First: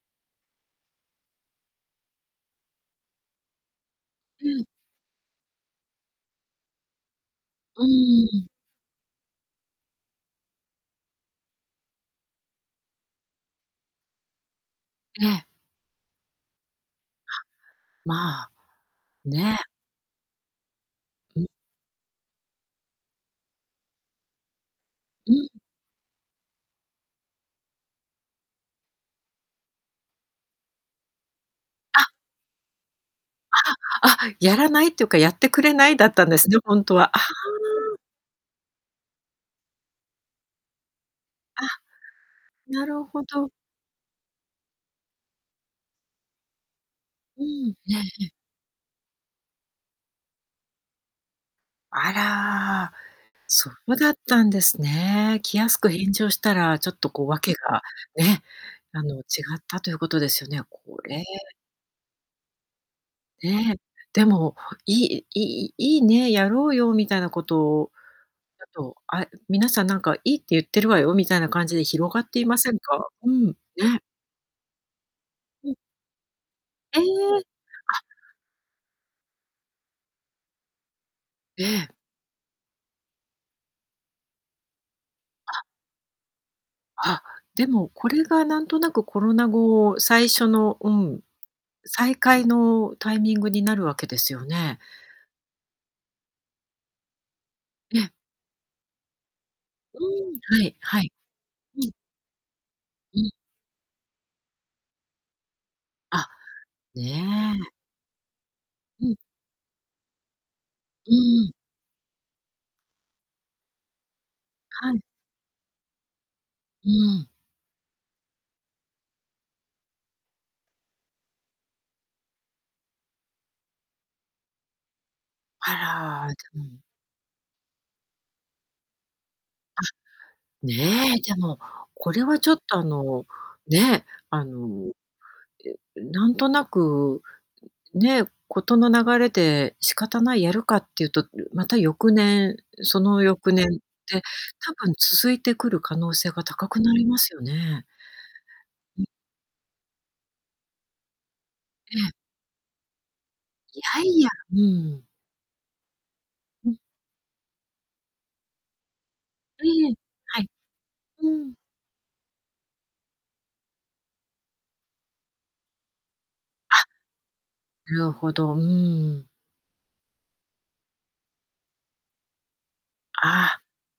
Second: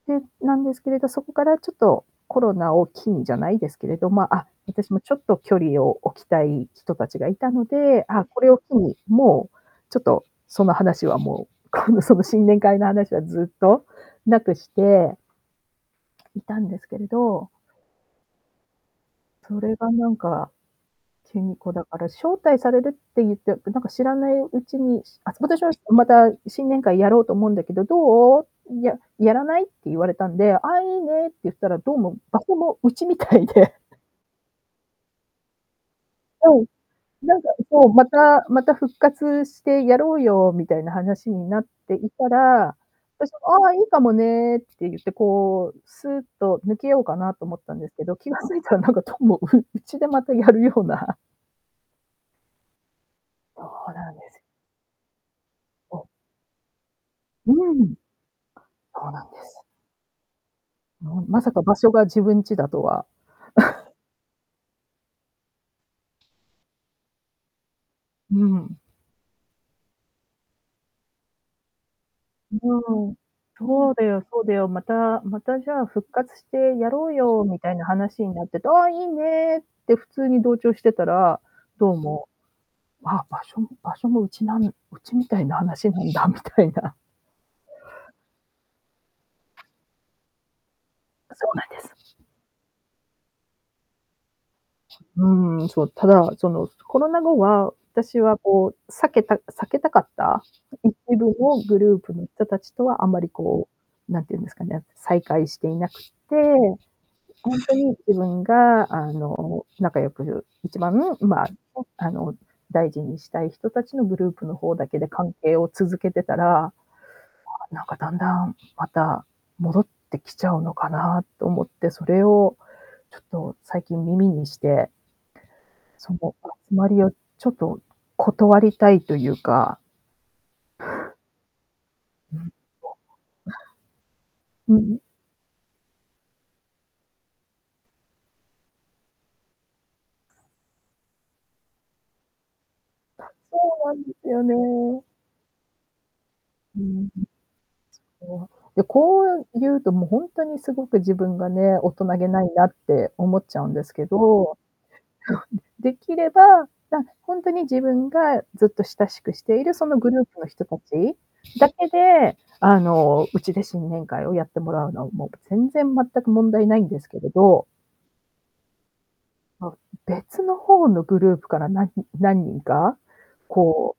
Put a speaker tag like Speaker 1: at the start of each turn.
Speaker 1: で、なんですけれど、そこからちょっと、コロナを機にじゃないですけれど、ま、
Speaker 2: う
Speaker 1: あ、
Speaker 2: ん。
Speaker 1: 私もちょっと距離を置きたい人たちがいたの
Speaker 2: う
Speaker 1: で、あ、
Speaker 2: ー
Speaker 1: こ
Speaker 2: ん。
Speaker 1: れを機に、もう、ちょっと、その話はもう、この、その、新年会の話はずっと無くして
Speaker 2: ええ。
Speaker 1: いたんですけれ
Speaker 2: あ、
Speaker 1: ど
Speaker 2: まあ。
Speaker 1: そ
Speaker 2: ね。
Speaker 1: れがなんか、急
Speaker 2: ん。
Speaker 1: に、こう、だから、招待されるって言って、で、なんか知らないうちに、し
Speaker 2: う
Speaker 1: あ、
Speaker 2: ん。
Speaker 1: 私は「また新年会やろうと思うんだけど、どう？い、ややらない？」って言われたんで、「ああ、良いね」って言ったら、どう
Speaker 2: あ。
Speaker 1: も、場所もうちみたいで
Speaker 2: ああ、あ、「やらない？」っていうか「やってくれない？」だったんで
Speaker 1: は
Speaker 2: すね、
Speaker 1: い。
Speaker 2: ほんとは。あ
Speaker 1: な
Speaker 2: あ。
Speaker 1: んか、そう「またまた復活してやろうよ」みたいな話にな
Speaker 2: あ。
Speaker 1: っていたら、
Speaker 2: なるほ
Speaker 1: 私も
Speaker 2: ど。
Speaker 1: 「ああ、良いかもね」って言って、こう、すっと抜けようかな
Speaker 2: う
Speaker 1: と思っ
Speaker 2: ん、
Speaker 1: たんで
Speaker 2: え
Speaker 1: す
Speaker 2: え
Speaker 1: けど、
Speaker 2: え
Speaker 1: 気
Speaker 2: え。
Speaker 1: が付いたらなんか、どうも、ううちでまたやるような。
Speaker 2: あら。
Speaker 1: そ
Speaker 2: そ
Speaker 1: う
Speaker 2: う
Speaker 1: な
Speaker 2: だっ
Speaker 1: んです。
Speaker 2: たんですね。気安く
Speaker 1: お。
Speaker 2: 返事をしたら、ちょっと、こう、
Speaker 1: う
Speaker 2: 訳が、
Speaker 1: ん。
Speaker 2: ね、あ
Speaker 1: そう
Speaker 2: の、違
Speaker 1: なんです。
Speaker 2: ったということですよね。こ
Speaker 1: な
Speaker 2: れ
Speaker 1: んまさか場所が自分ちだとは。
Speaker 2: ねえ。でも、いい、いい良いね、やろうよ、みたいなこと、
Speaker 1: う
Speaker 2: だ
Speaker 1: ん。
Speaker 2: と、あ、皆さんなんか「良いって言ってるわよ」みたいな感じで広がっていませんか？
Speaker 1: うん。
Speaker 2: うん。
Speaker 1: 「そう
Speaker 2: ね。
Speaker 1: だよそうだよ。また、また、
Speaker 2: う
Speaker 1: じ
Speaker 2: ん。
Speaker 1: ゃあ復活してや
Speaker 2: え
Speaker 1: ろう
Speaker 2: え。
Speaker 1: よ」みたいな
Speaker 2: あ
Speaker 1: 話になってて「ああ、良いね」って普通に同調してたら、
Speaker 2: ええ。
Speaker 1: どうも、あ、場所場所もうちなんうちみたいな
Speaker 2: あ。
Speaker 1: 話なんだみたいな。
Speaker 2: あ、でもこれがなんとなくコロナ後、最初の、うん、
Speaker 1: あ、そうなんです。
Speaker 2: 再開のタイミングになるわけですよね。
Speaker 1: うーん、そう、ただ、その、コロナ後は、あ
Speaker 2: え
Speaker 1: た
Speaker 2: え。
Speaker 1: しはこう、避けた避けたか
Speaker 2: う
Speaker 1: っ
Speaker 2: ん、
Speaker 1: た、
Speaker 2: はい
Speaker 1: 一
Speaker 2: はい。
Speaker 1: 部のグ
Speaker 2: うん。
Speaker 1: ループの人達とはあ
Speaker 2: う
Speaker 1: まり、
Speaker 2: ん。
Speaker 1: こう、何て言うんですかね、再会していなくっ
Speaker 2: あ。
Speaker 1: て、
Speaker 2: ね
Speaker 1: ほん
Speaker 2: え。
Speaker 1: とに自分が
Speaker 2: う
Speaker 1: あ
Speaker 2: ん。
Speaker 1: の、仲良く一番ね、
Speaker 2: うん
Speaker 1: ま
Speaker 2: う
Speaker 1: あ、
Speaker 2: ん。
Speaker 1: あの、大事にしたい人たちのグループの方だ
Speaker 2: は
Speaker 1: け
Speaker 2: い。
Speaker 1: で関係を続けてたら、
Speaker 2: うん。
Speaker 1: なんか、だんだんまた、戻ってきちゃうのかなと思って、それをちょっと最近耳にして
Speaker 2: あ
Speaker 1: そ
Speaker 2: ら。
Speaker 1: の
Speaker 2: じゃう
Speaker 1: 集
Speaker 2: ん。
Speaker 1: まりを、ちょっと断りたいというか
Speaker 2: あ。ねえ、でも、これはちょっとあの、ね、あの、
Speaker 1: う
Speaker 2: う
Speaker 1: ん。
Speaker 2: なんとなく、ね、事の流れで仕方ない、やるかっていうと、また翌年、その翌
Speaker 1: そ
Speaker 2: 年っ
Speaker 1: うなんで
Speaker 2: て
Speaker 1: すよ
Speaker 2: 多分
Speaker 1: ね。
Speaker 2: 続いてくる可能性が高
Speaker 1: う
Speaker 2: く
Speaker 1: ー
Speaker 2: なり
Speaker 1: ん。
Speaker 2: ますよね。
Speaker 1: そう。で、
Speaker 2: うん。
Speaker 1: こう言うと、もうほんとに凄く自分がね、大
Speaker 2: え
Speaker 1: 人
Speaker 2: え。
Speaker 1: げないなって思っちゃうん
Speaker 2: い
Speaker 1: です
Speaker 2: や
Speaker 1: け
Speaker 2: いや、
Speaker 1: ど、
Speaker 2: うん。
Speaker 1: できれば、
Speaker 2: ん。
Speaker 1: ま、ほんとに自分がずっと親しくして
Speaker 2: え
Speaker 1: いるそ
Speaker 2: えええ、
Speaker 1: のグループ
Speaker 2: は
Speaker 1: の
Speaker 2: い。
Speaker 1: 人達
Speaker 2: うん。
Speaker 1: だけで、あの、うちで新年会をやってもらうのは、もう全然全く問題ない
Speaker 2: あ。
Speaker 1: んですけれど
Speaker 2: なるほど。うーん。
Speaker 1: ま、別の方のグループから何何人か、
Speaker 2: ああ。
Speaker 1: こう